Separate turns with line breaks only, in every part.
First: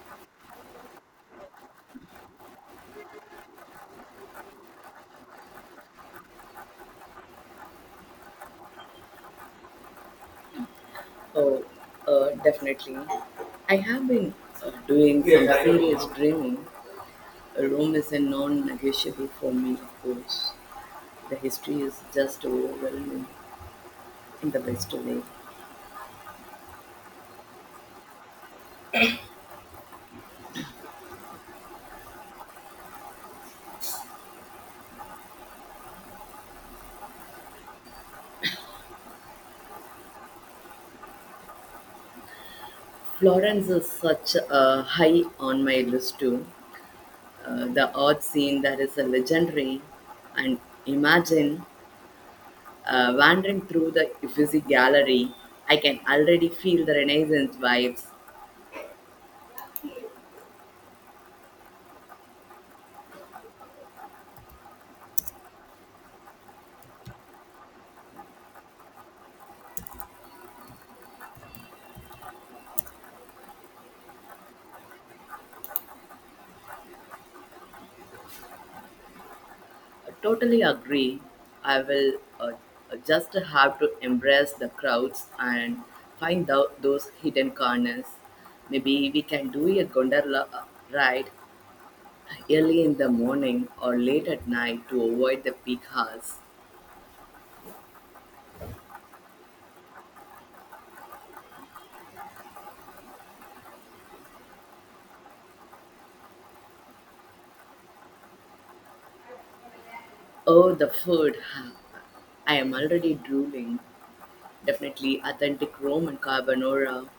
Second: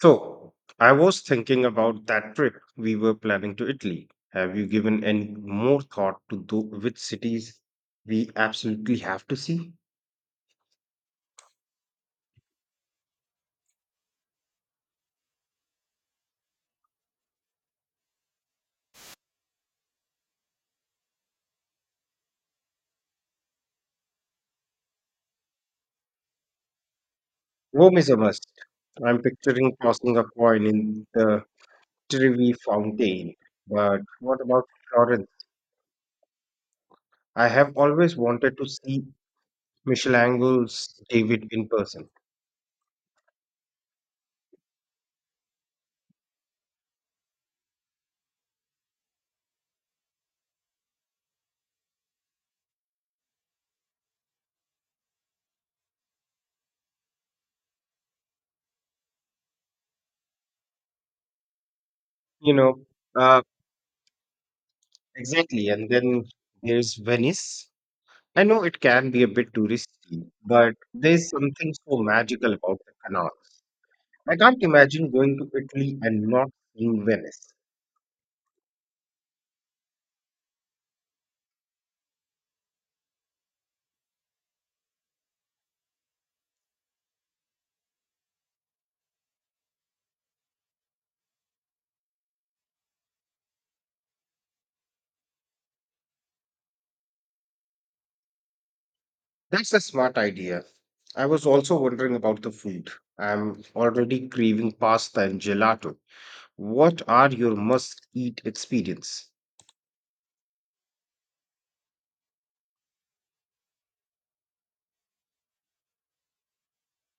So, I was thinking about that trip we were planning to Italy. Have you given any more thought to which cities we absolutely have to see?
Oh, definitely. I have been doing some serious dreaming. A room is a non-negotiable for me, of course. The history is just overwhelming in the best way.
Rome is a must. I'm picturing tossing a coin in the Trevi fountain. But what about Florence? I have always wanted to see Michelangelo's David in person.
Florence is such a high on my list too. The art scene that is a legendary, and imagine wandering through the Uffizi Gallery. I can already feel the Renaissance vibes.
You know, uh, exactly. And then there's Venice. I know it can be a bit touristy, but there's something so magical about the canal. I can't imagine going to Italy and not seeing Venice.
I totally agree. I will uh, just have to embrace the crowds and find out those hidden corners. Maybe we can do a gondola ride early in the morning or late at night to avoid the peak hours.
That's a smart idea. I was also wondering about the food. I'm already craving pasta and gelato. What are your must-eat experience?
Oh, the food. I am already drooling. Definitely authentic Roman carbonara.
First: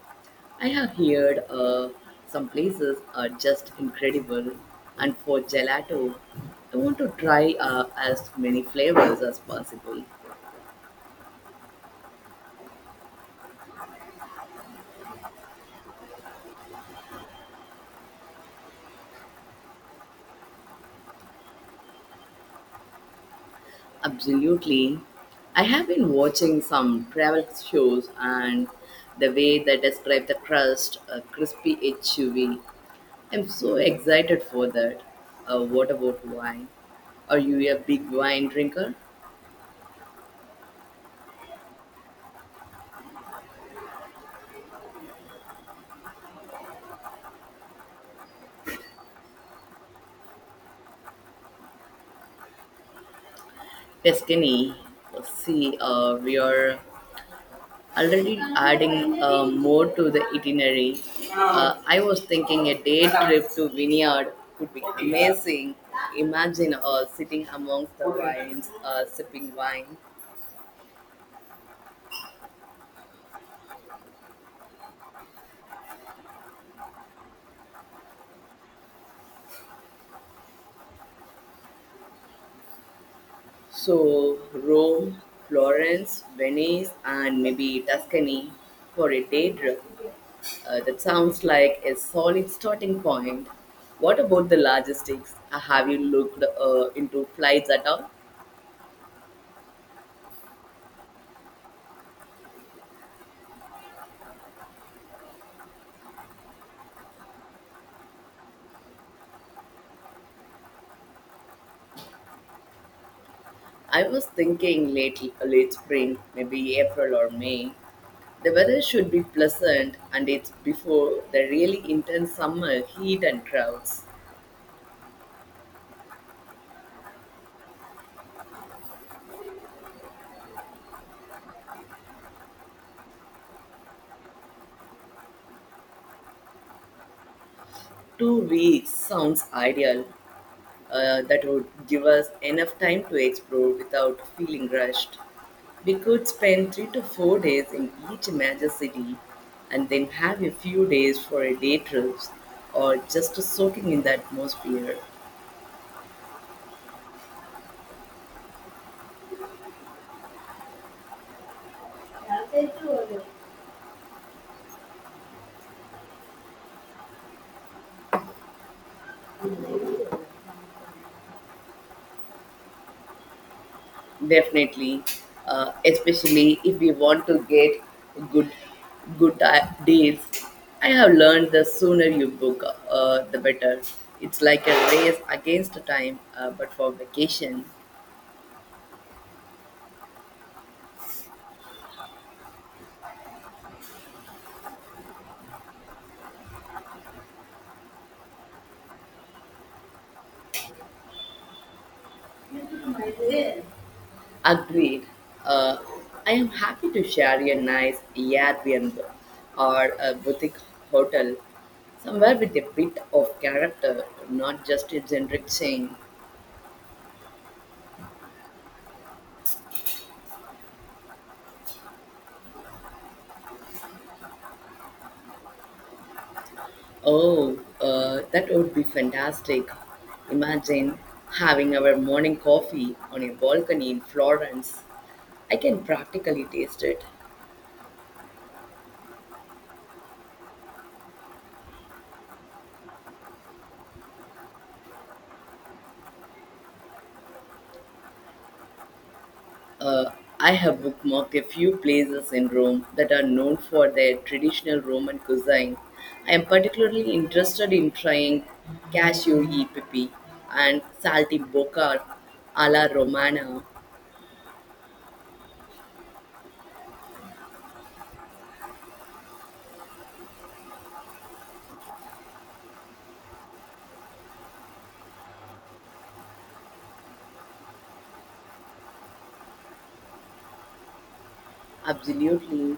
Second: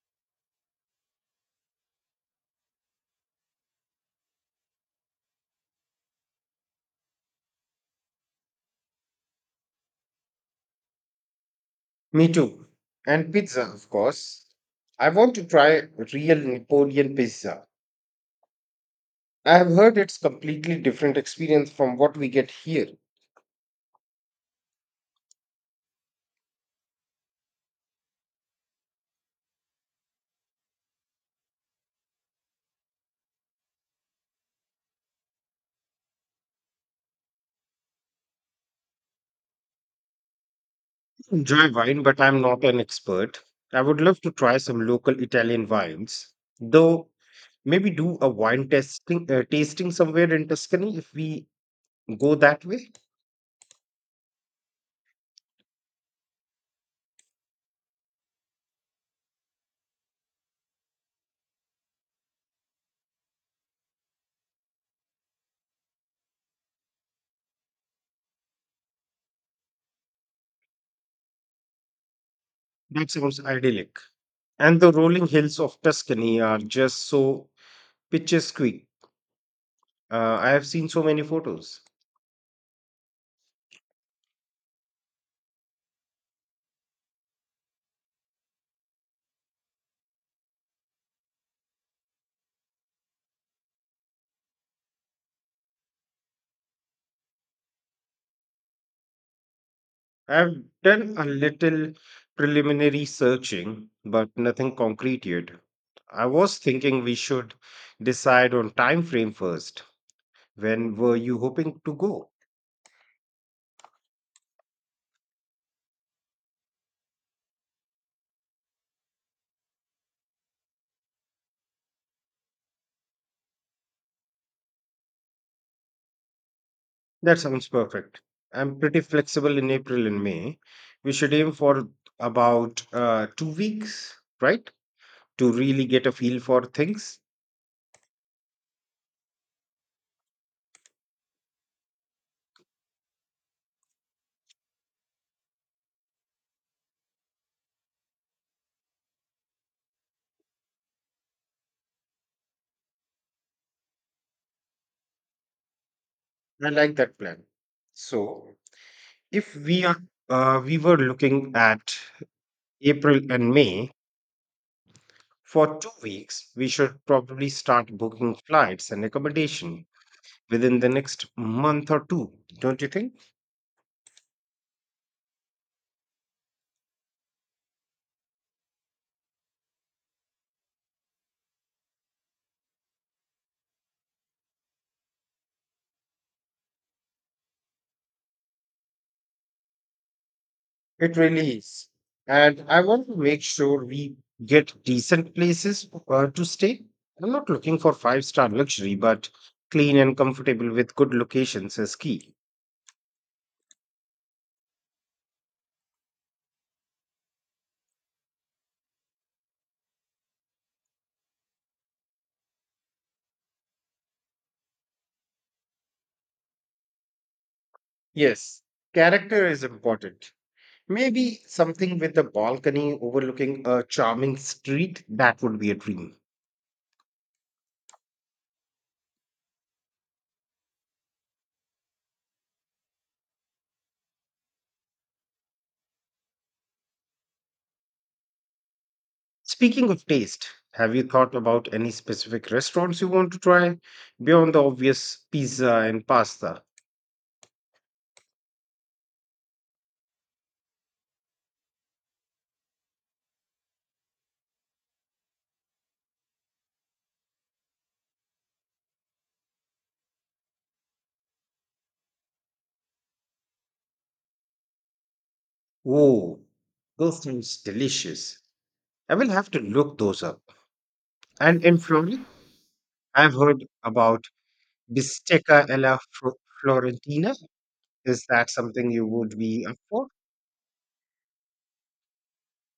I have heard some places are just incredible. And for gelato, I want to try as many flavors as possible.
Me too. And pizza, of course. I want to try real Napoleon pizza. I have heard it's completely different experience from what we get here.
Absolutely. I have been watching some travel shows and the way they describe the crust, crispy, and chewy. I'm so excited for that. What about wine? Are you a big wine drinker?
Enjoy wine, but I'm not an expert. I would love to try some local Italian wines, though maybe do a wine testing tasting somewhere in Tuscany if we go that way.
Tuscany, see, we are already adding more to the itinerary. I was thinking a day trip to vineyard could be amazing. Imagine sitting amongst the vines, sipping wine.
That sounds idyllic. And the rolling hills of Tuscany are just so picturesque. I have seen so many photos.
So, Rome, Florence, Venice, and maybe Tuscany for a day trip. That sounds like a solid starting point. What about the logistics? Have you looked into flights at all?
I've done a little preliminary searching, but nothing concrete yet. I was thinking we should decide on time frame first. When were you hoping to go?
I was thinking late spring, maybe April or May. The weather should be pleasant and it's before the really intense summer heat and crowds.
That sounds perfect. I'm pretty flexible in April and May. We should aim for about 2 weeks, right? To really get a feel for things.
2 weeks sounds ideal. That would give us enough time to explore without feeling rushed. We could spend 3 to 4 days in each major city and then have a few days for a day trips or just soaking in the atmosphere.
I like that plan. So, if we are we were looking at April and May for 2 weeks, we should probably start booking flights and accommodation within the next month or two, don't you think?
Definitely, especially if we want to get good deals. I have learned the sooner you book, the better. It's like a race against time, but for vacation.
It really is. And I want to make sure we get decent places to stay. I'm not looking for five-star luxury, but clean and comfortable with good locations is key.
Agreed. Uh, I am happy to share a nice Airbnb or a boutique hotel somewhere with a bit of character, not just a generic chain.
Yes, character is important. Maybe something with a balcony overlooking a charming street, that would be a dream.
Oh, that would be fantastic. Imagine having our morning coffee on a balcony in Florence. I can practically taste it.
Speaking of taste, have you thought about any specific restaurants you want to try beyond the obvious pizza and pasta?
Uh, I have bookmarked a few places in Rome that are known for their traditional Roman cuisine. I am particularly interested in trying cashew e pepe and salty bocca alla romana.
Oh, those sounds delicious. I will have to look those up. And in Florence, I've heard about bistecca alla Florentina. Is that something you would be up for?
Absolutely.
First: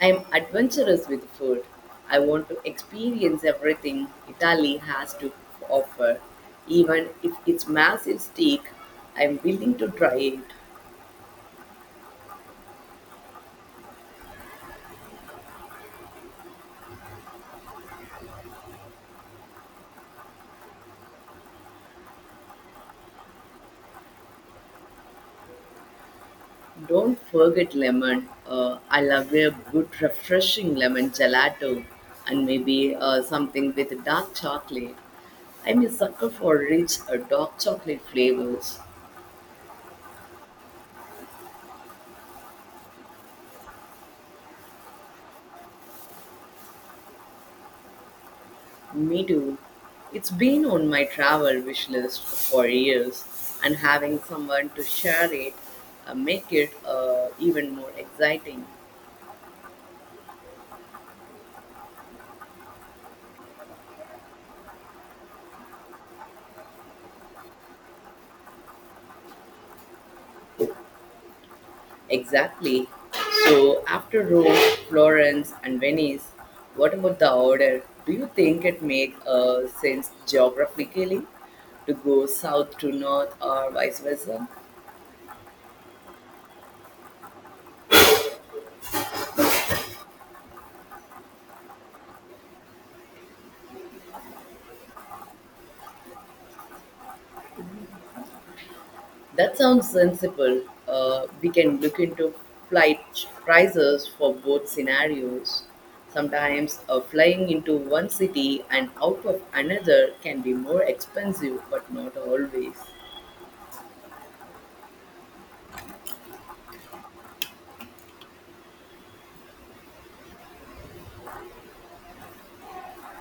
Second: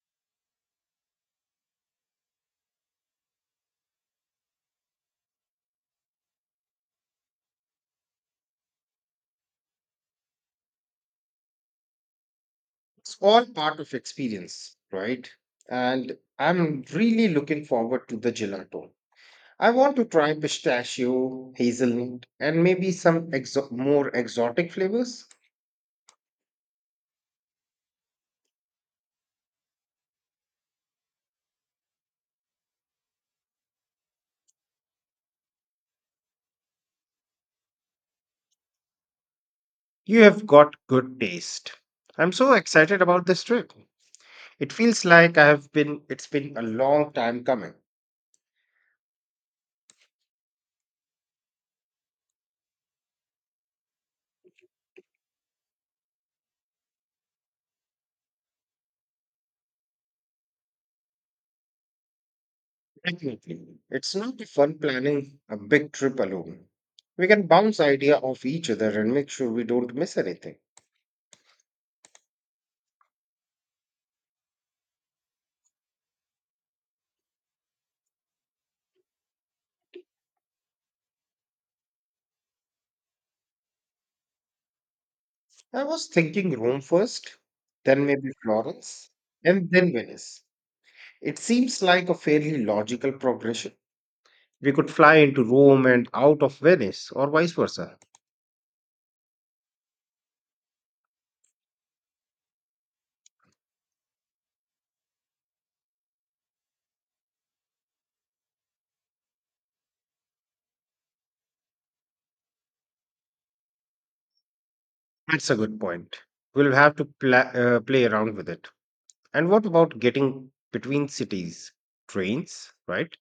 I am adventurous with food. I want to experience everything Italy has to offer. Even if it's massive steak, I am willing to try it.
It's all part of experience, right? And I'm really looking forward to the gelato. I want to try pistachio, hazelnut, and maybe some more exotic flavors.
Don't forget lemon. I love a good, refreshing lemon gelato and maybe something with dark chocolate. I'm a sucker for rich, dark chocolate flavors.
You have got good taste. I'm so excited about this trip. It feels like I have been it's been a long time coming.
Me too. It's been on my travel wish list for years, and having someone to share it make it even more exciting.
Definitely. It's not fun planning a big trip alone. We can bounce idea off each other and make sure we don't miss anything.
Exactly. So after Rome, Florence, and Venice, what about the order? Do you think it makes sense geographically to go south to north or vice versa?
I was thinking Rome first, then maybe Florence, and then Venice. It seems like a fairly logical progression. We could fly into Rome and out of Venice, or vice versa.
That sounds sensible. We can look into flight prices for both scenarios. Sometimes flying into one city and out of another can be more expensive, but not always.
That's a good point. We'll have to play around with it. And what about getting between cities? Trains, right?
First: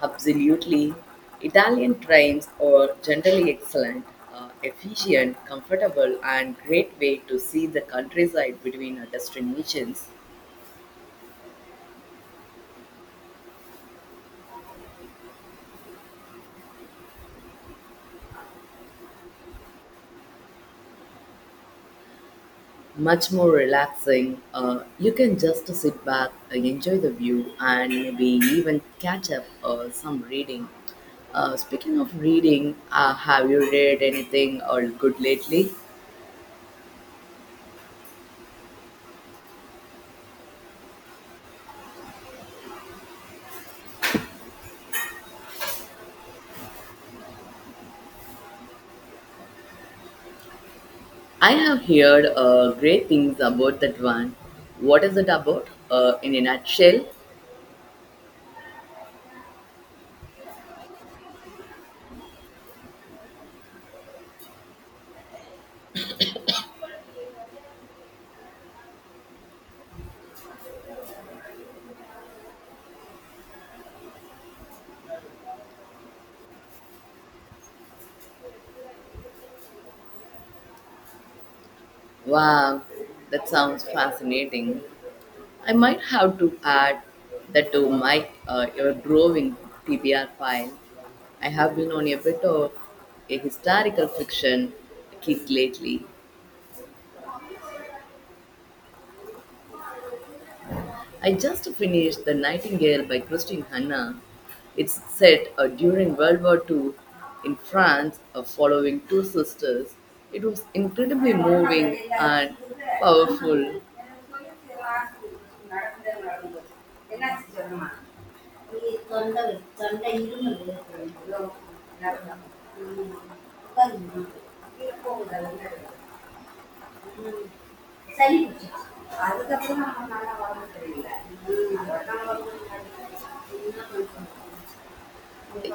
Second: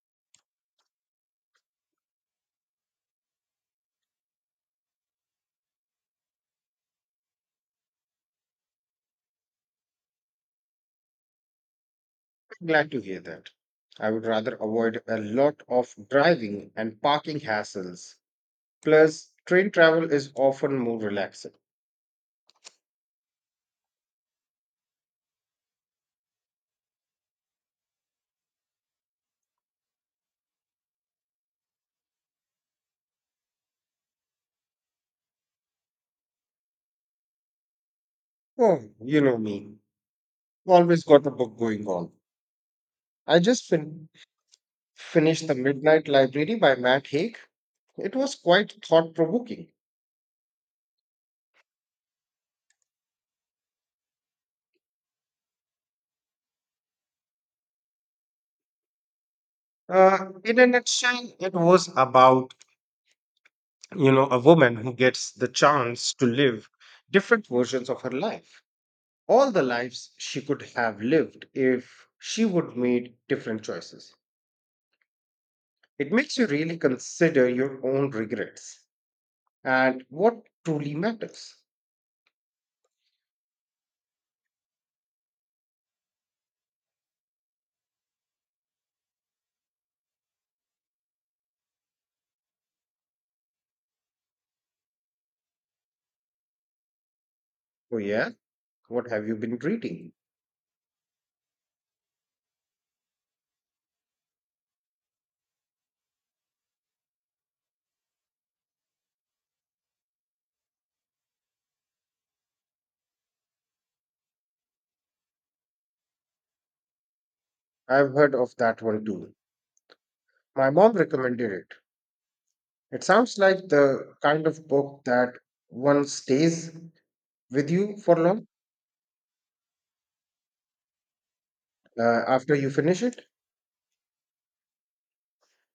Absolutely. Italian trains are generally excellent, efficient, comfortable, and great way to see the countryside between our destinations.
Glad to hear that. I would rather avoid a lot of driving and parking hassles. Plus, train travel is often more relaxing.
Much more relaxing. You can just sit back, enjoy the view, and maybe even catch up some reading. Speaking of reading, have you read anything or good lately?
Oh, you know me. Always got a book going on. I just finished The Midnight Library by Matt Haig. It was quite thought provoking.
I have heard great things about that one. What is it about in a nutshell?
Uh, in a nutshell, it was about, a woman who gets the chance to live different versions of her life, all the lives she could have lived if she would made different choices. It makes you really consider your own regrets and what truly matters.
Wow, that sounds fascinating. I might have to add that to my your growing TBR file. I have been on a bit of a historical fiction kick lately.
Oh yeah, what have you been reading?
I just finished The Nightingale by Christine Hanna. It's set during World War II in France, following two sisters. It was incredibly moving and powerful.
I've heard of that one too. My mom recommended it. It sounds like the kind of book that one stays with you for
சளி
long
பிடிச்சிச்சு அதுக்கப்புறம் நம்ம நல்லா உடம்பு சரியில்லை.
after you finish it.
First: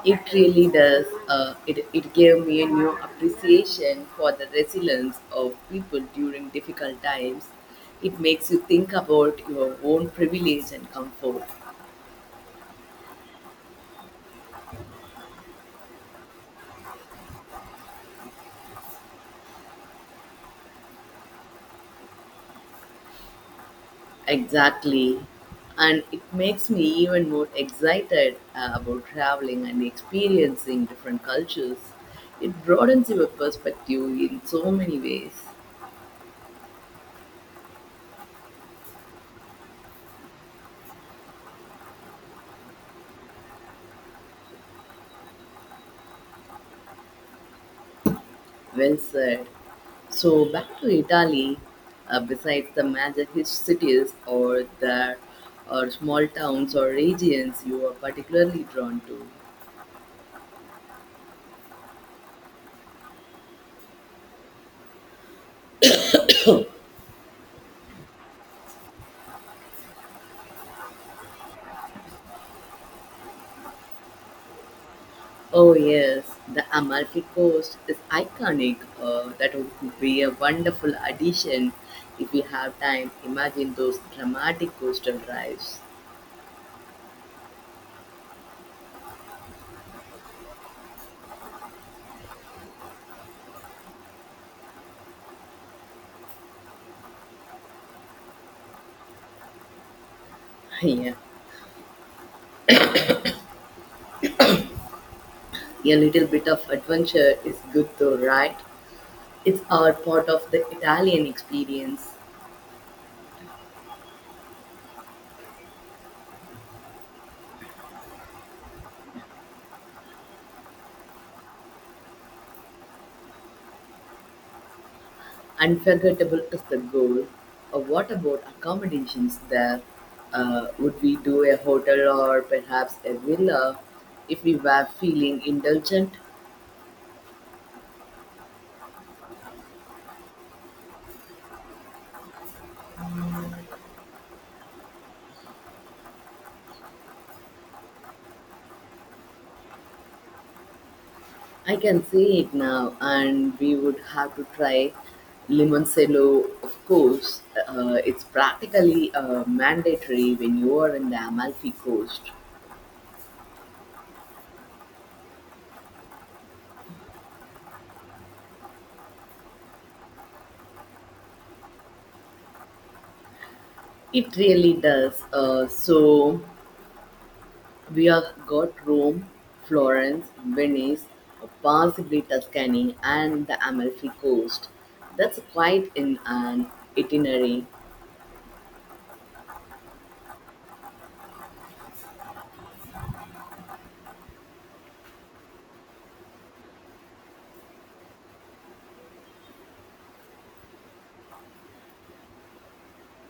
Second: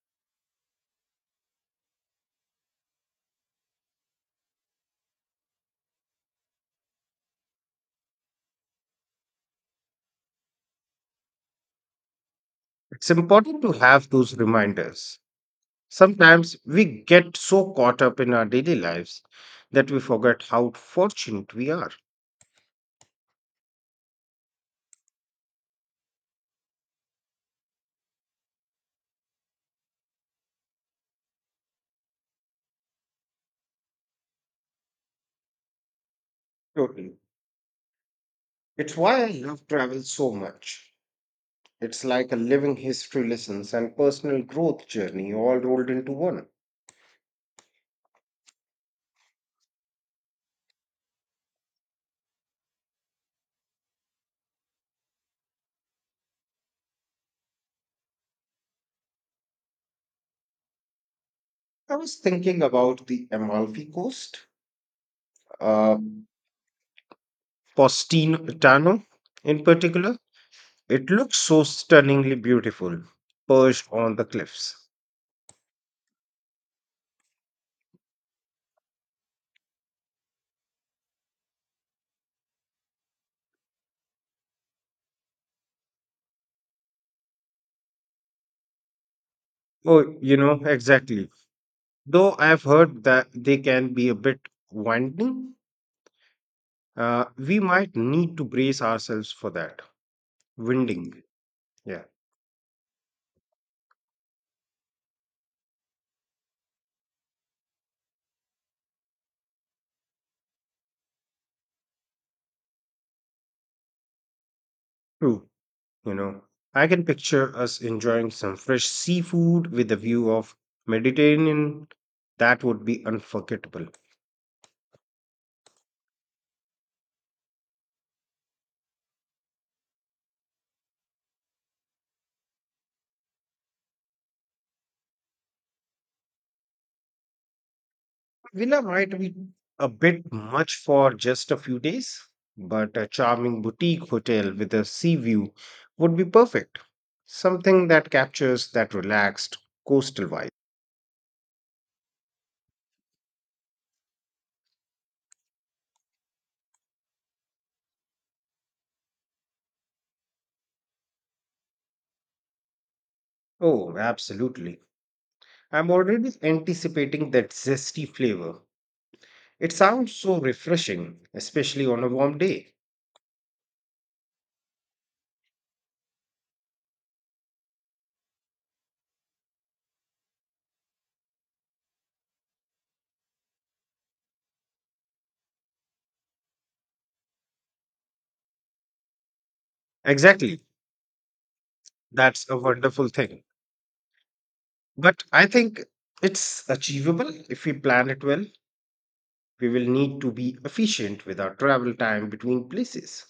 It really does. It gave me a new appreciation for the resilience of people during difficult times. It makes you think about your own privilege and comfort.
It's important to have those reminders. Sometimes we get so caught up in our daily lives that we forget how fortunate we are.
Exactly. And it makes me even more excited about traveling and experiencing different cultures. It broadens your perspective in so many ways.
Totally. It's why I love travel so much. It's like a living history lessons and personal growth journey all rolled into one.
Well said. So, back to Italy, besides the major cities or small towns or regions you are particularly drawn to.
I was thinking about the Amalfi Coast, uh, Positano in particular. It looks so stunningly beautiful, perched on the cliffs.
Oh yes, the Amalfi Coast is iconic. That would be a wonderful addition if you have time. Imagine those dramatic coastal drives.
Oh, exactly. Though I've heard that they can be a bit winding, we might need to brace ourselves for that.
Yeah,
Winding. Yeah,
a little bit of adventure is good though, right? It's all part of the Italian experience.
true. You know, I can picture us enjoying some fresh seafood with a view of Mediterranean. That would be unforgettable.
Unforgettable is the goal. What about accommodations there? Would we do a hotel or perhaps a villa if we were feeling indulgent?
Villa might be a bit much for just a few days, but a charming boutique hotel with a sea view would be perfect. Something that captures that relaxed coastal vibe.
I can see it now, and we would have to try limoncello, of course. It's practically mandatory when you are in the Amalfi Coast.
Oh, absolutely. I'm already anticipating that zesty flavor. It sounds so refreshing, especially on a warm day.
It really does. So we have got Rome, Florence, Venice, possibly Tuscany, and the Amalfi Coast. That's quite an itinerary.
Exactly. That's a wonderful thing. But I think it's achievable if we plan it well. We will need to be efficient with our travel time between places.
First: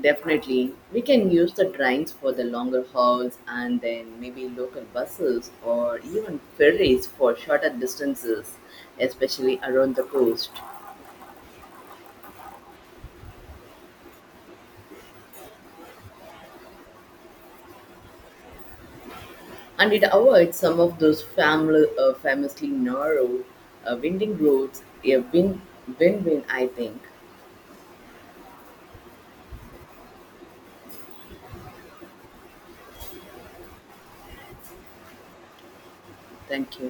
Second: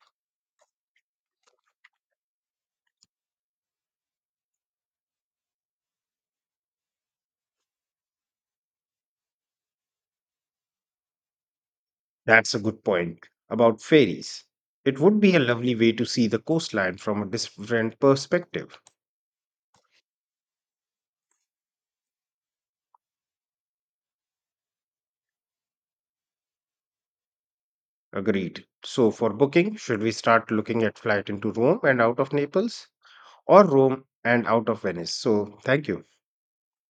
Definitely. We can use the trains for the longer hauls and then maybe local buses or even ferries for shorter distances, especially around the coast.
That's a good point about ferries. It would be a lovely way to see the coastline from a different perspective.
And it avoids some of those famously narrow, winding roads. A win, win, win, I think.
Agreed. So, for booking, should we start looking at flight into Rome and out of Naples, or Rome and out of Venice? So, thank you.
Thank you.